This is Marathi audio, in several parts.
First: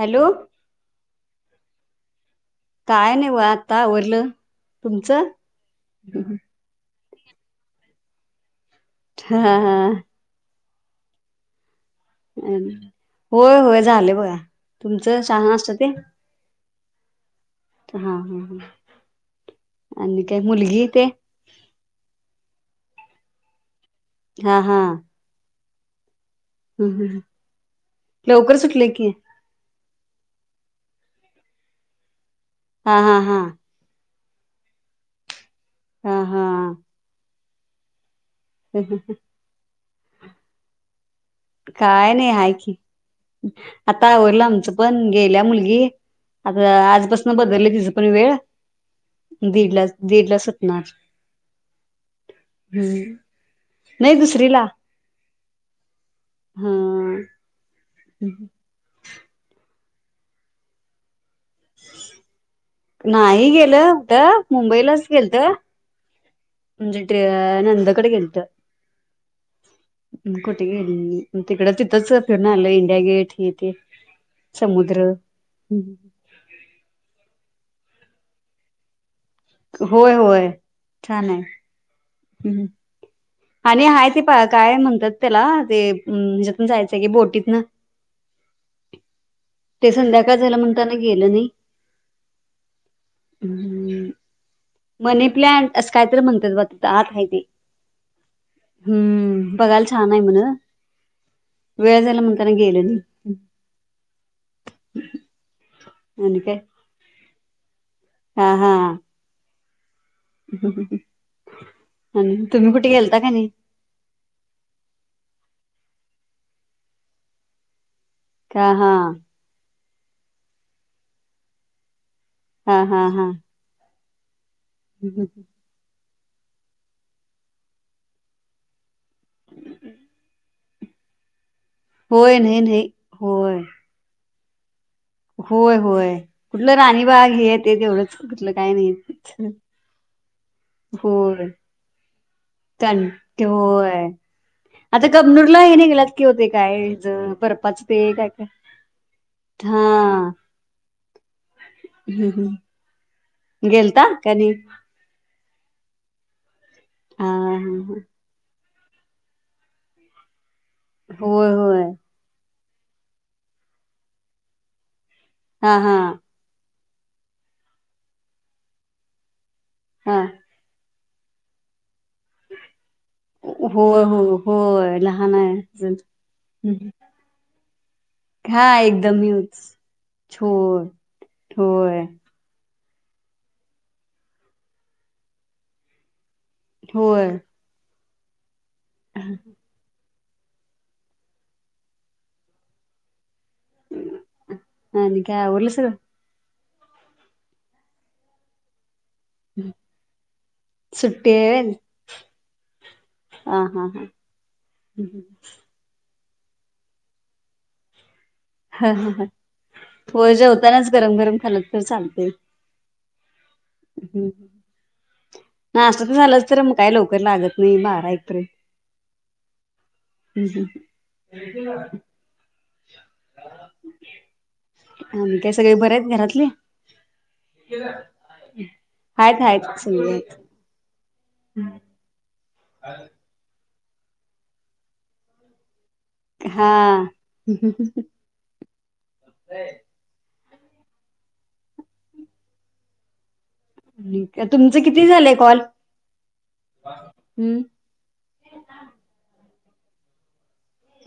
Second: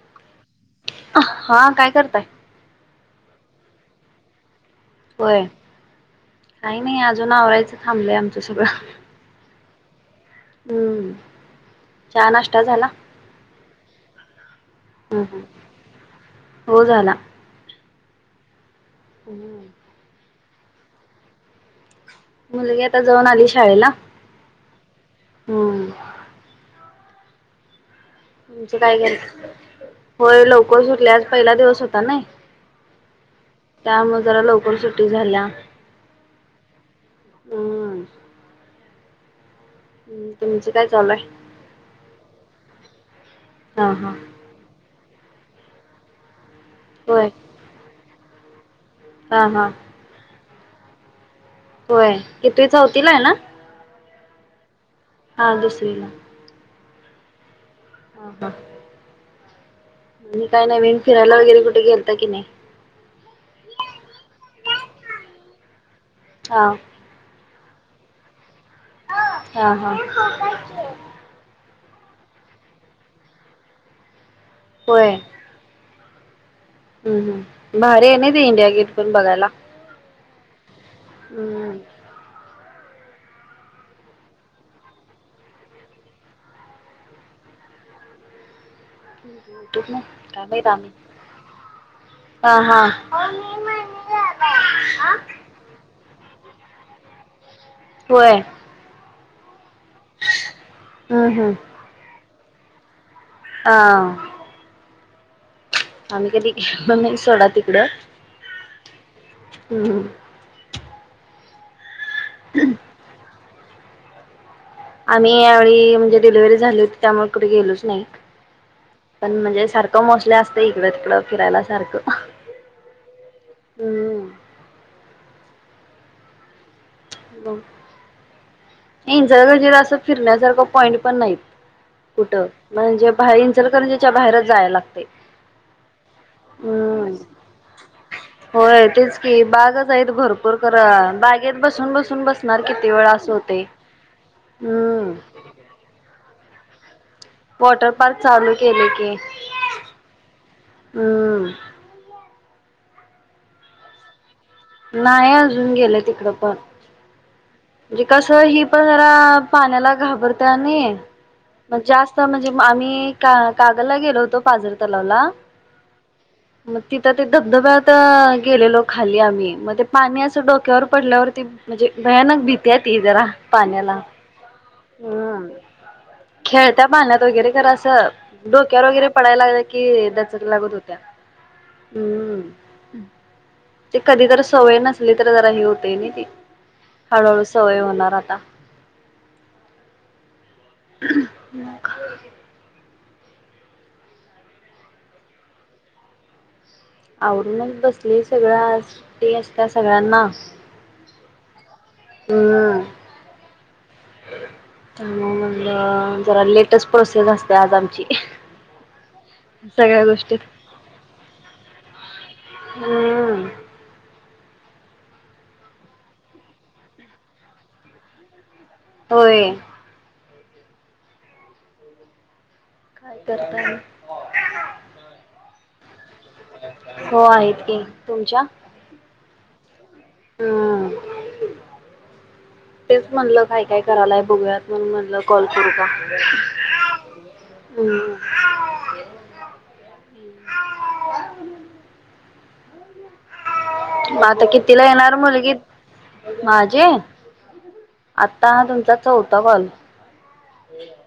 हॅलो. हा काय करताय? काय नाही वा आता आवरलं तुमचं? होय काही नाही अजून आवराायचं थांबलंय आमचं सगळं. हा हा. हम्म. चहा अ नाश्ता झाला होय होय झाले बया तुमचं हम्म चहा हम्म नाश्ता असत ते हो झाला. हा हा हा. ह. आणि काय मुलगी ते मुलगी आता जाऊन आली शाळेला. हा हा. हम्म. हम हम. तुमचं काय के होय लवकर सुटल्या आज पहिला दिवस होता ना. हा हा हा. त्यामुळे जरा लवकर सुटी झाल्या. हा हा. हम्म एक [unintelligible] हम्म तुमचं काय चालूय? काय नाही आहे की हा आता हा आवरलं आमचं पण गेल्या मुलगी. आता होय आजपासन बदलं तिच पण वेळ हा हा दीडला दीड सुटणार. होय की कित चौथीला हम्म. आहे ना? नाही दुसरी ला. हां दुसरी ला. हा. हा आणि काय नाही विन फिरायला वगैरे कुठेलत की नाही? नाही गेलं कठं मुंबईलाच गेल तर हा. म्हणजे नंदाकडे गेलत हा हा कुठे गेल. तिकड तिथंच फि ना आलं इंडिया गेट हे ते थे समुद्र. हम हम भारी आहे नाही ते इंडिया गेट पण बघायला? होय होय छान आहे हम्म हम. आणि आहे ते काय म्हणतात त्याला ते म्हज्यातून जायचंय की बोटीत न संध्याकाळ राम झालं राम [unintelligible] म्हणताना गेलं नाही. हा हा. हम्म, मनी प्लंट असं कायतरी म्हणतात ब आत आहे ती. होय. हम्म बघायला छान आहे म्हण हम्म हम्म वेळ झाला म्हणताना गेलं नाही. हम्म, हां. आम्ही आणि कधी काय मम्मीनां सोडा तिकडं हा हा. हम्म. आणि तुम्ही कुठे गेलता का नाही? आम्ही यावेळी, म्हणजे डिलिव्हरी झाली होती त्यामुळे कुठे गेलोच नाही. हां हां. पण म्हणजे सारखं मोस्ले असत इकडं तिकडं, फिरायला सारखं. हा हा हा. हम्म. हम्म हम्म. बर. इचलकरंजीला असं फिरण्यासारखं पॉईंट पण नाहीत होय कुठं, नाही नाही म्हणजे बाहेंर होय इचलकरंजीच्या बाहेरच जायला लागतय. होय होय, कुठलं राणीबाग हेे ते तेवढंच, कुठलं काय होय नाही तेच की बागच हायत भरपूर खरं होय बागेत बसून बसून बसणार किती त्यां वेळ, असं होतय‌. होय आता कबनूरला हे निगल्यात की ओ ते काय बर्पाच वॉटर ते पार्क का, का चालू केले की हां हम्म हम्म, गेलता क नाही. नाही अजून गेलं तिकडं पण हा हा म्हणजे कसं हि पण जरा पाण्याला घाबरत्या नाई, होय म होय जास्त म्हणजे आम्ही का कागलला गेलो होतो पाजर तलावला, हा हा. मग तिथं ते धबधब्यात गेलेलो खाली आम्ही, मग ते हा पाणी असं डोक्यावर पडल्यावर ती म्हणजे भयानक भीती ती जरा पाण्याला, होय हो होय लहान हम्म. आहे अजून खेळत्या पाहण्यात वगैरे खरं असं हा डोक्यावर वगैरे एकदम पडायला न्यूच लागलं की दचकल्या गत होय हुत्या, होय हम्म. ते कधी तर सवय नसली तर जरा हे होतय ना ते, हळूहळू सवय होणार आता. हम्म ह म का आनी काय आवरलं सगळं? आवरुनच बसलोय सगळं आज सुट्टी असत्या सगळ्यांना. सु्टी वय त्यामुळं म्हणलं जरा लेटच प्रोसेस असत्या आज आमची. ह ह ह सगळ्या वय गोष्टीत जेवतानाच गरम गरम खाल तरी चालतय. हम्म. नाष्टा तन झालंच तर मग काय लवकर लागत नाही बारा एक पर्यंत. होय. हम्म हं काय करताय? अं काय सगळे बरे आहेत घरातली? हो आहेत की तुमच्या? हायत हायच सगळं हं. हम्. तेच म्हणलं काय काय करायलाय बघूयात. म्हणून म्हणल कॉल करू का? हा. हम्म आता तुमचं कितीला किती येणार झालंय मुलगी? कॉल? माझी. हम्म आता हा तुमचा चौथा कॉल.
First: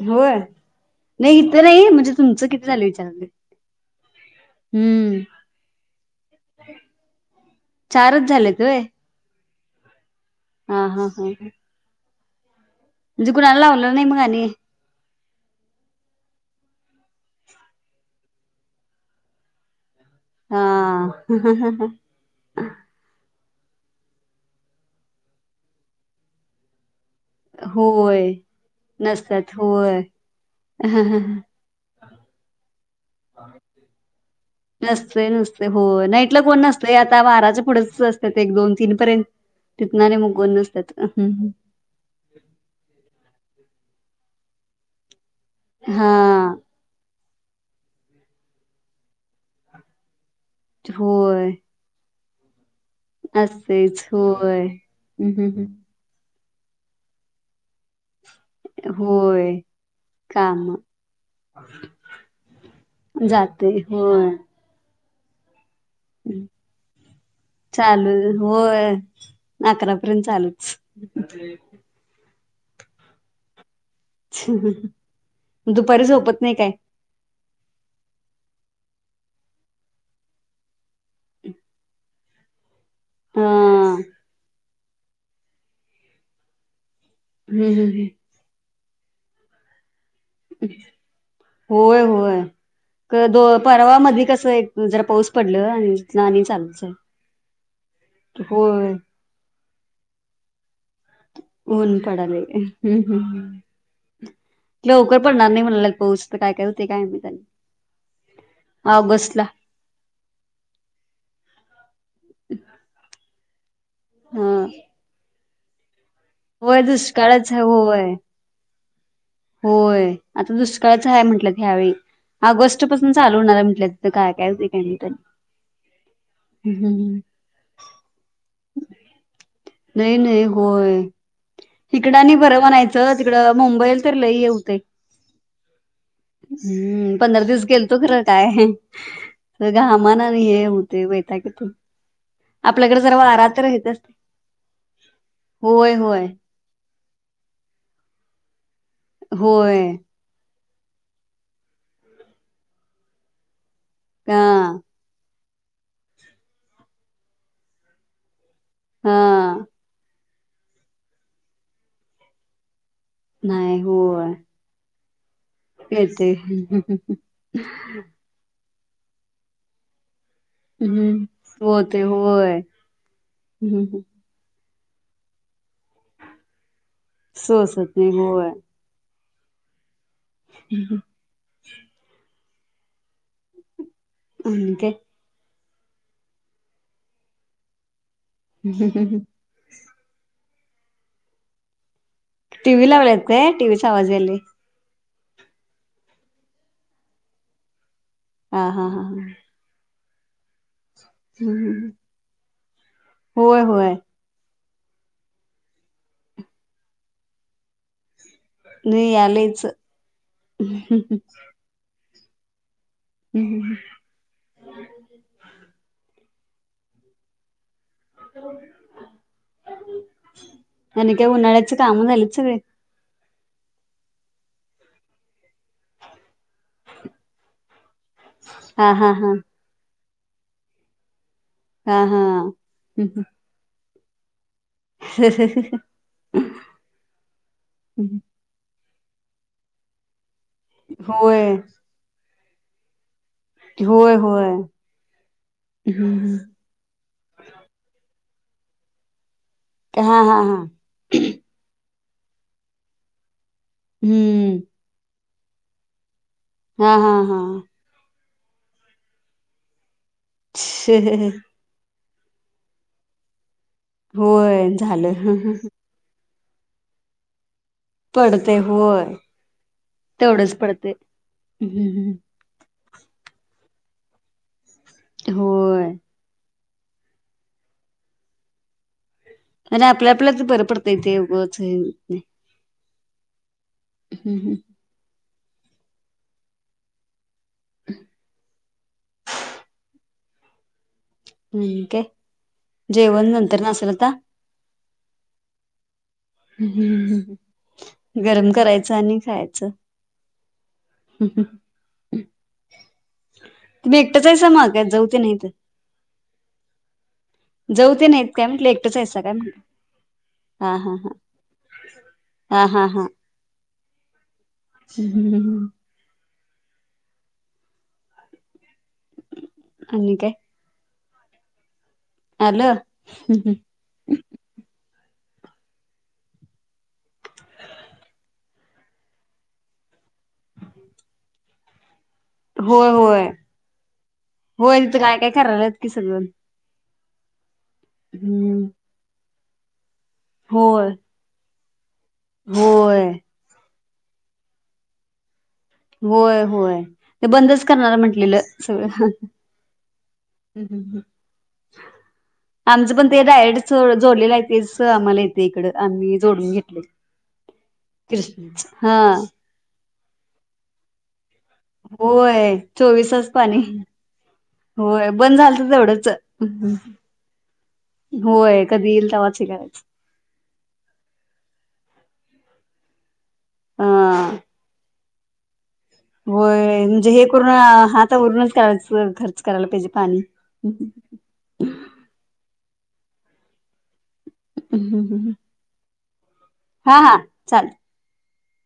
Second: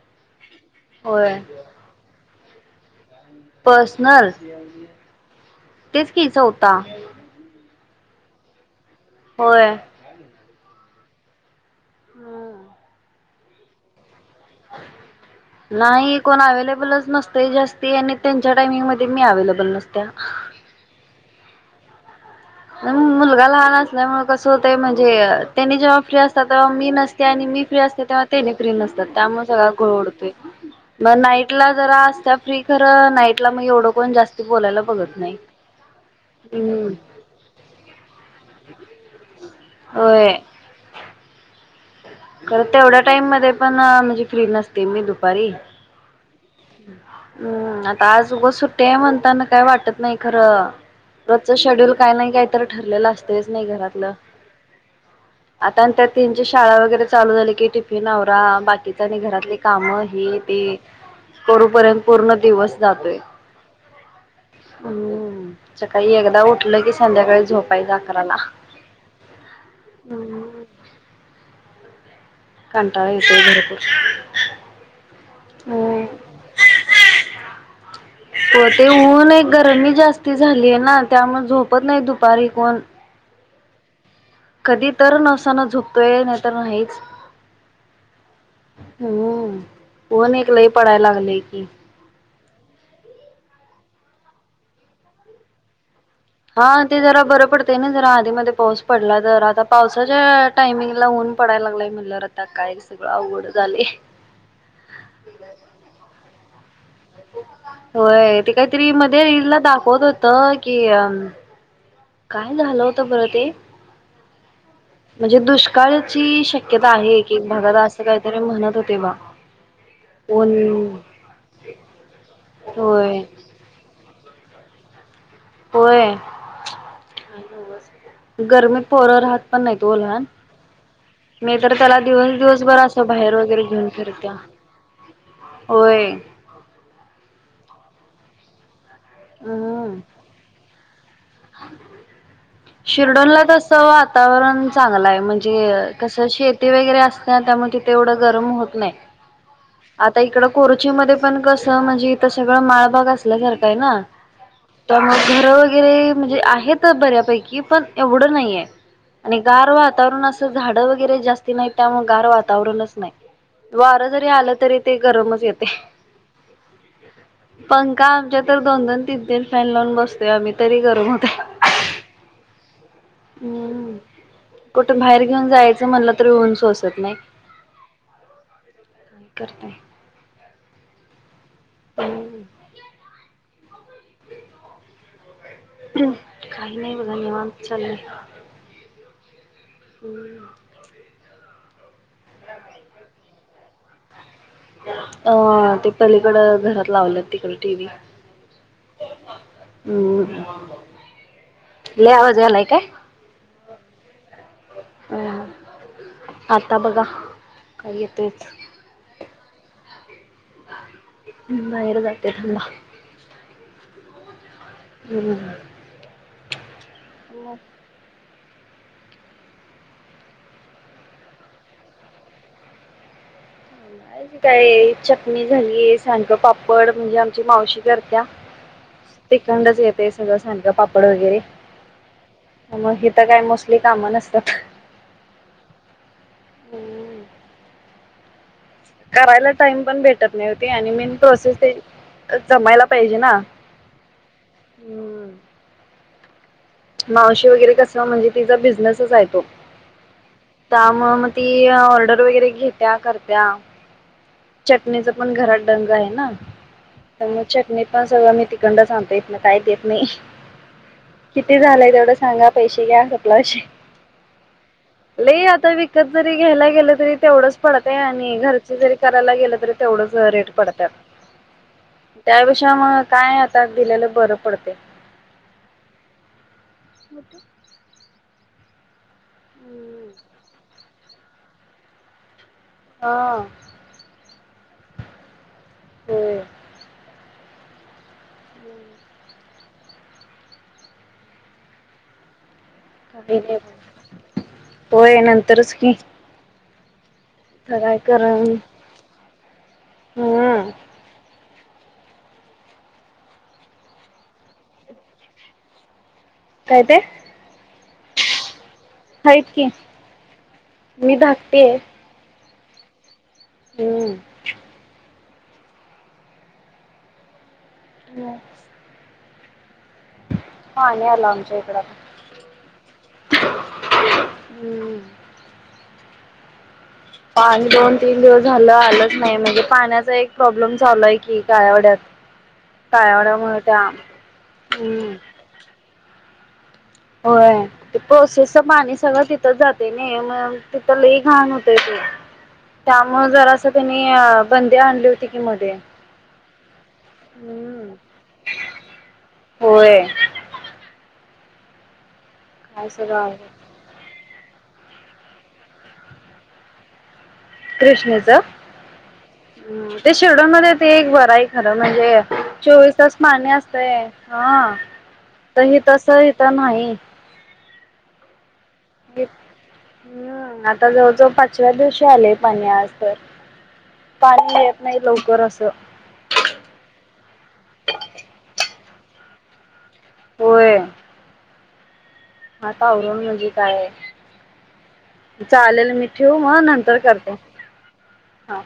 होय नाही होय इथं नाही म्हणजे तुमचं किती झालं विचारले. पर्सनल हम्म तेच की चवता. चारच झाल्यात होय? होय. हा हा हा ह. ह. म्हणजे कुणाला लावलं नाही मग आणि? [unintelligible] नाही कोण अवेलेबलच नसतय जास्ती आणि त्यांच्या टाइमिंगमध्ये मी अवेलेबल नसत्या. हा. मुलगा लहान असल्यामुळे कसं होतय म्हणजे त्यांनी जेव्हा फ्री असतात तेव्हा मी नस ते आणि मी फ्री असते तेव्हा होय तेनी फ्री नसतात, त्यामुळे सगळा घोळ उडतोय. मग नाईट ला जरा असत्या फ्री खर नाईटला मग एवढं कोण जास्त नसतय नसतय हो नाईटला कोण हम्म नसतया आ आता बाराच्या पुढेच असतात एक दोन तीन पर्यंत तिथन अन होय मग कोण नसत्यात. खरं तेवढ्या टाईम मध्ये पण म्हणजे फ्री नसते मी दुपारी. ह. हम्म आता आज उघंच सुट्टी आहे म्हणताना काय वाटत नाही खरं होय. रोजच शेड्यूल काय नाही काय तर ठरलेलं असतयच नी असतेच. घरातलं होय. हं, हं, हं. आता तर शाळा वगैरे चालू झाली की टिफिन आवरा बाकीच आणि घरातली होय. काम हे ते कामं करूपर्यंत पूर्ण दिवस जातोय जाते. होय. हम्. सकाळी एकदा हं. उठलं की संध्याकाळी झोपायच आकराला. होय. आकरापर्यंत चालूच. कंटाळा येतोय खरं खूप. दुपारी झोपत नाही काय? हो ते ऊन एक गरमी जास्त झालीय ना त्यामुळे झोपत नाही दुपारी कोण. हा. कधी तर नवसानं झोपतोय नाही तर नाहीच. हम् हम हम. हम्म ऊन एक लई पडाय लागलय की. होय होय. दो परवामध्ये कसं एक जरा पाऊस पडल आणि तिथनं आणि हा चालूच आहे. ते जरा बरं पडत नई जरा आधीमध्ये पाऊस होय. पडला तर आता पावसाच्या टायमिंगला ऊन पडायला लागलंय ऊन म्हणल्यावर पडाले आता हम्म सगळं हम्म अवघड झालंय. लवकर पडणार नाही म्हणाल्यांत पाऊस. आता काय काय होतय काय माहित. आणि होय ते काहीतरी मध्ये ऑगस्टला रील ला दाखवत होत कि अ काम झालं होतं बरं ते हा म्हणजे दुष्काळाची शक्यता आहे एक एक दुष्काळच आहे भागात असं होय काहीतरी म्हणत होते बाबा होय आता दुष्काळच आहे म्हंटलंत ह्यावेळी ऑगस्ट पासून होय चालू होणार आहे म्हटलंत. [inaudible] काय काय [inaudible] होय हम्म हम्म. गरमीत पोरं राहत पण नाहीत ओ नाही लहान. नाही होय मी तर त्याला इकडं आणि दिवस बरं दिवसभर असं म्हणायचं बाहेर तिकडं वगैरे घेऊन मुंबईल तर फिरत्या लई होतंय. होय हम्म पंधरा दिवस गेलं खरं काय हम्म. घामा न हे तेचं वैताग येतोय आपल्याकडे जरा शिर्डोनला वारा तर तसं हायेत असतो. वातावरण चांगलं आहे म्हणजे होय कसं शेती वगैरे असत्या त्यामुळे तिथं एवढं गरम होत नाही. होय. आता इकडं कोरोची मध्ये पण कसं म्हणजे इथं सगळं माळभाग अस आसल्या सारखं आहे ना हा त्यामुळं घरं ते म्हणजे आहेत बऱ्यापैकी पण एवढं नाहीये. हा गार वातावरण असं झाड वगैरे जास्त नाही त्यामुळे गार वातावरणच नाही. नाही वारं जरी होय आलं तरी ते गरमच येते येते पंखा आमच्यात तर दोन दोन तिनं तिन फॅन लावून बसतोय आम्ही तरी गरम हम्म होतंय होते होय हम्म कुठं बाहेर घेऊन जायचं म्हणलं तर हे ऊन सोसत नाही. सोसत नाही होय. काय करताय. हम्म हम्म. हम् आणि काय? काही नाही बघा निवांत चाललंय. हम्म हम्म हम्म होय. टीव्ही लावल्यात काय टीव्ही चा आवाज यायलाय? अ ते पलीकड घरात लावल्यात तिकडं टीव्ही हा हा हा हम्म हम्म लय आवाज यालाय काय? होय होय अ आत्ता बघा का येतोय का? नाही यालयचं हा बाहेर जाते थांबा हम्म हम्म हम्म हम्म मग आणि काय उन्हाळ्याची काम झालीत सगळी? काय चटणी झालीये सांडग पापड म्हणजे आमची मावशी करत्या हा हा हा तिकंडच येत ते सगळं सांडग पापड वगैरे हा हा मग इथं काय मोस्टली काम नसत्यात. ह ह ह हे. हम्म करायला टाइम पण भेटत नाही वो ते आणि मेन होय प्रोसेस ते जमायला पाहिजे ना. होय होय हम्म हम्म. मावशी वगैरे कस म्हणजे तिचा बिझनेसच आहे तो हा हा हा त्यामुळ मग ती ती ऑर्डर वगैरे घेत्या करत्या. हम्म. चटणीचं पण घरात डंग आहे ना हा हा तर हा मग चटणी पण सगळं मी तिकडनचं आणतोय इथन काय देत नाही. हि हि हि. किती झालंय तेवढं सांगा पैसे घ्या सपला विषय. होय झालं हं लई हं हं. आता विकत जरी घ्यायला गेलं तरी तेवढंच पडतंय आणि पडते घरचं जरी होय. करायला गेल तरी तेवढच रेट तेवढंच पडत्यात पडते हम्म हम्म. त्याच्यापेक्षा मग काय दिलेलं बरं पडतंय. होय. [inaudible] आणि आपल्या आपल्या तर बरं पडतय येते उगच हे होत नाही. हा. हम हम. होय. [inaudible] मग आणी काय [unintelligible] जेवण नंतर असेल आता? होय नंतरच की. हम्म हम्म हम्म तर काय कर हम्म. गरम करायचं आणि खायाच हम्म हम्म. तुम्ही एकटचं आहेस मग का जाऊ तेन आहेत. काय ते जाऊ ते आहेत काय म्हटलं एकटंच आहेसा काय म्हण आहेत की हा हा हा. मी धाकटी आहे हा हा हा. हम्म. ह हम्म हम. निवांत [unintelligible] आणि काय पाणी आल आमच्या इकड आता. आल. हम्म पाणी दोन तीन दिवस झालं आलंच नाही म्हणजे पाण्याचा एक प्रॉब्लेम चालो आहे की. काळ्यावड्यात होय होय होय तथ हम्म काय काय कराल्यात कि सगळं. होय ते पाऊसाच हम्म. पाणी सगळं तिथं जाते नाही मग होय तिथ घान होत ते होय. त्यामुळ जरां त्यानी बंदी आणली होती की मध्ये. होय होय ते बंदच हम्म करणार म्हंटलेलं सगळं. होय काय आमज आमच पण सगळं आवघड डॅरेक्टच च जोडलेला आहे तेच आम्हाला येते इकड आम्ही जोडून घेतलय. कृष्णेच ते शिरडोनमध्ये ते एक बर आहे की. खर म्हणजे चोवीस तास पाणी असतय हा होय बंद त झालत ह तस तेवढंच. तर नाही. होय, कधी येईल तवाच हे करायच. हम, आता जवळ जवळ पाचव्या दिवशी आले पाणी आज तर. हा. पाणी येत नाही लवकर असं. होय, म्हणजे हे करून हातावरूनच करायच खर्च करायला पहिजे पाणी. हातआवरून म्हणजे काय आहे. हम् हम. चालेल मी ठेऊ मग नंतर हा हा करते. चालेल. हा.